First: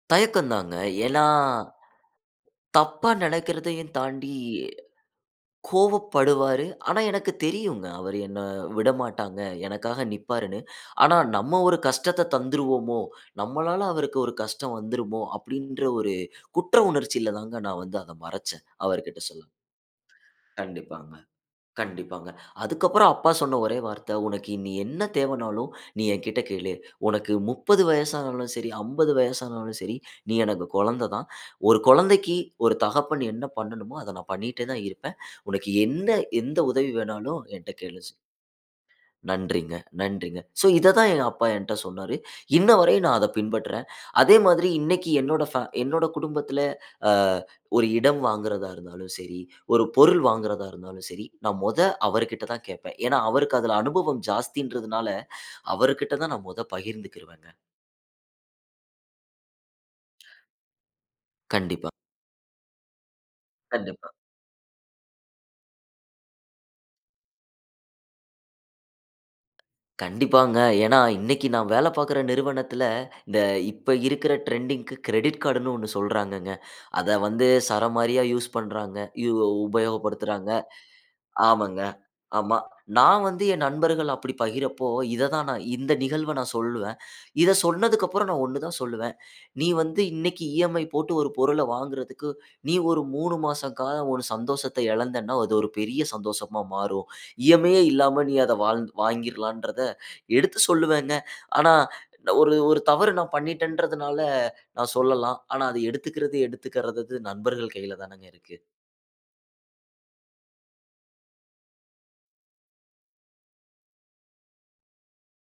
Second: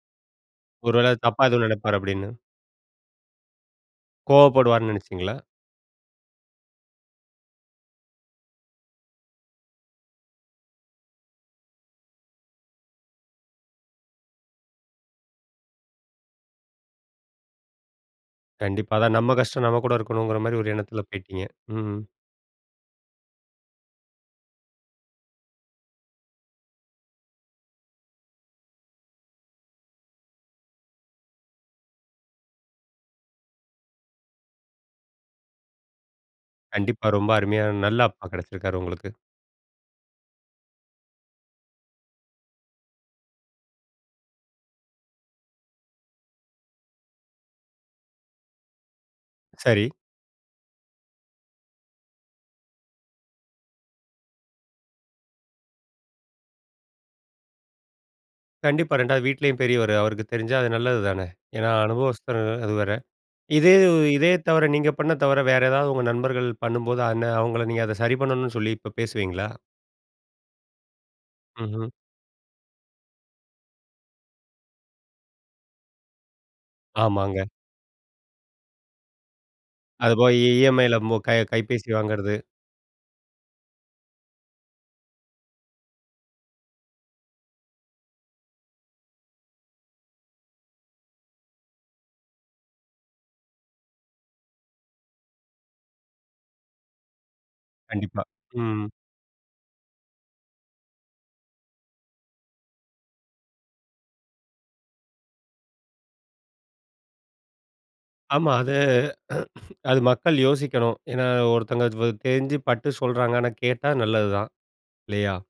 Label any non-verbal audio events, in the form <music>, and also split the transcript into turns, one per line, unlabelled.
தயக்கம் தாங்க.
ஒருவேள
ஏன்னா?
தப்பா எதுவும் நெனப்பாரு! அப்பிடின்னு.
தப்பா நினைக்கிறதையும் தாண்டி
கோவப்படுவார்ன்னு நெனச்சீங்களா?
கோவப்படுவாரு. ஆனா எனக்கு தெரியுங்க. அவரு என்ன விடமாட்டாங்க. எனக்காக நிற்பாருன்னு. ஆனா நம்ம ஒரு கஷ்டத்த தந்துருவோமோ! நம்மளால அவருக்கு ஒரு கஷ்டம் வந்துருமோ! அப்பிடின்ற ஒரு குற்ற உணர்ச்சில தான் நான் வந்து அதை மறச்சேன்.
கண்டிப்பா, அதான்
அவர்கிட்ட
நம்ம
சொல்ல.
கஷ்டம் நம்மகூட இருக்கணும்ங்கிறமாரி ஒரு எண்ணத்துல
கண்டிப்பாங்க.
போயிட்டீங்க. ம், ம்.
கண்டிப்பாங்க. அதுக்கு அப்பறம் அப்பா சொன்ன ஒரே வார்த்தை "உனக்கு என்ன தேவனாலும் நீ என்கிட்ட கேளு! உனக்கு 30 வயசுனாலும் சரி 50 வயசுனாலும் சரி, நீ எனக்கு குழந்தை தான். ஒரு குழந்தைக்கு ஒரு தகப்பன் என்ன பண்ணனுமோ! அத நான் பண்ணிட்டே தான் இருப்பேன். உனக்கு என்ன எந்த உதவி
கண்டிப்பா. ரொம்ப
வேணாலும்
அருமையா,
என்கிட்ட கேளு
நல்ல
<unintelligible>
அப்பா கிடைச்சிருக்காரு உங்களுக்கு.
நன்றிங்க. நன்றிங்க. சோ, இத தான் எங்க அப்பா என்கிட்ட சொன்னாரு. இன்னவரையும் நான் அத பின்பற்றேன். அதேமாதிரி இன்னக்கி என்னோட ஃபே என்னோட குடும்பத்துல அ ஒரு இடம் வாங்குறதா இருந்தாலும் சரி,
சரி.
ஒரு பொருள் வாங்குறதா இருந்தாலும் சரி, நான் மொத அவர்கிட்ட தான் கேட்பேன். ஏன்னா, அவருக்கு அதுல அனுபவம் ஜாஸ்தின்றதுனால அவர்கிட்ட தான் நான் மொதல்ல பகிர்ந்துக்கிருவேங்க.
கண்டிப்பா, 2 வது வீட்லயும் பெரியவரு அவருக்கு தெரிஞ்சா அது நல்லது தானே! ஏன்னா,
கண்டிப்பா.
அனுபவஸ்தர் <unintelligible> அது வேற. இதே இது
கண்டிப்பா.
இதே தவற, நீங்க பண்ண தவற வேற ஏதாவது உங்க நண்பர்கள் பண்ணும்போது அந்த அவுங்கள நீங்க அத சரி பண்ணணுன்னு சொல்லி இப்ப பேசுவீங்களா?
கண்டிப்பாங்க. ஏன்னா இன்னக்கி நான் வேலை
ம்ஹ்ம்
பாக்கற நிறுவனத்தில இந்த இப்ப இருக்கற ட்ரெண்டிங்க்கு கிரெடிட் கார்ட்டு ன்னு ஒன்னு சொல்றாங்கங்க. அத
ஆமாங்க.
வந்து சரமாரியா யூஸ் பண்றாங்க. இ ஒ
அது போய் இ
உபயோகப்படுத்துறாங்க.
இ.எம்.ஐ.யில க கை
ஆமாங்க.
கைபேசி வாங்குறது.
ஆமா. நான் வந்து என் நண்பர்கள் அப்பிடி பகிரப்ப, இத தான் நான் இந்த நிகழ்வ நான் சொல்லுவேன். இத சொன்னதற்கப்பறம் நான் ஒன்னு தான் சொல்லுவேன். நீ வந்து இன்னக்கி இ.எம்.ஐ போட்டு ஒரு பொருள வாங்குறதுக்கு நீ ஒரு 3 மாச காலம் உன் சந்தோஷத்த இழந்தன்னா, அது ஒரு பெரிய சந்தோஷமா மாறும். இ.எம்.ஐ யே
கண்டிப்பா.
இல்லாம நீ வாழ் அதை
ம்.
வாங்கிற் வாங்கிர்லான்றத எடுத்து சொல்லுவேங்க. ஆனா, ஒரு, ஒரு தவறு நான் பண்ணிட்டேன்றதுனால நான் சொல்லலாம். ஆனா, அத எடுத்துக்கிறது எடுத்துக்கிறாதது நண்பர்கள் கையில தானேங்க
ஆமா.
இருக்கு.
அது <clears throat> அது மக்கள் யோசிக்கணும். ஏன்னா ஒருத்தவங்க <unintelligible> தெரிஞ்சு பட்டு சொல்றாங்க. ஆனா கேட்டா நல்லதுதான் இல்லயா!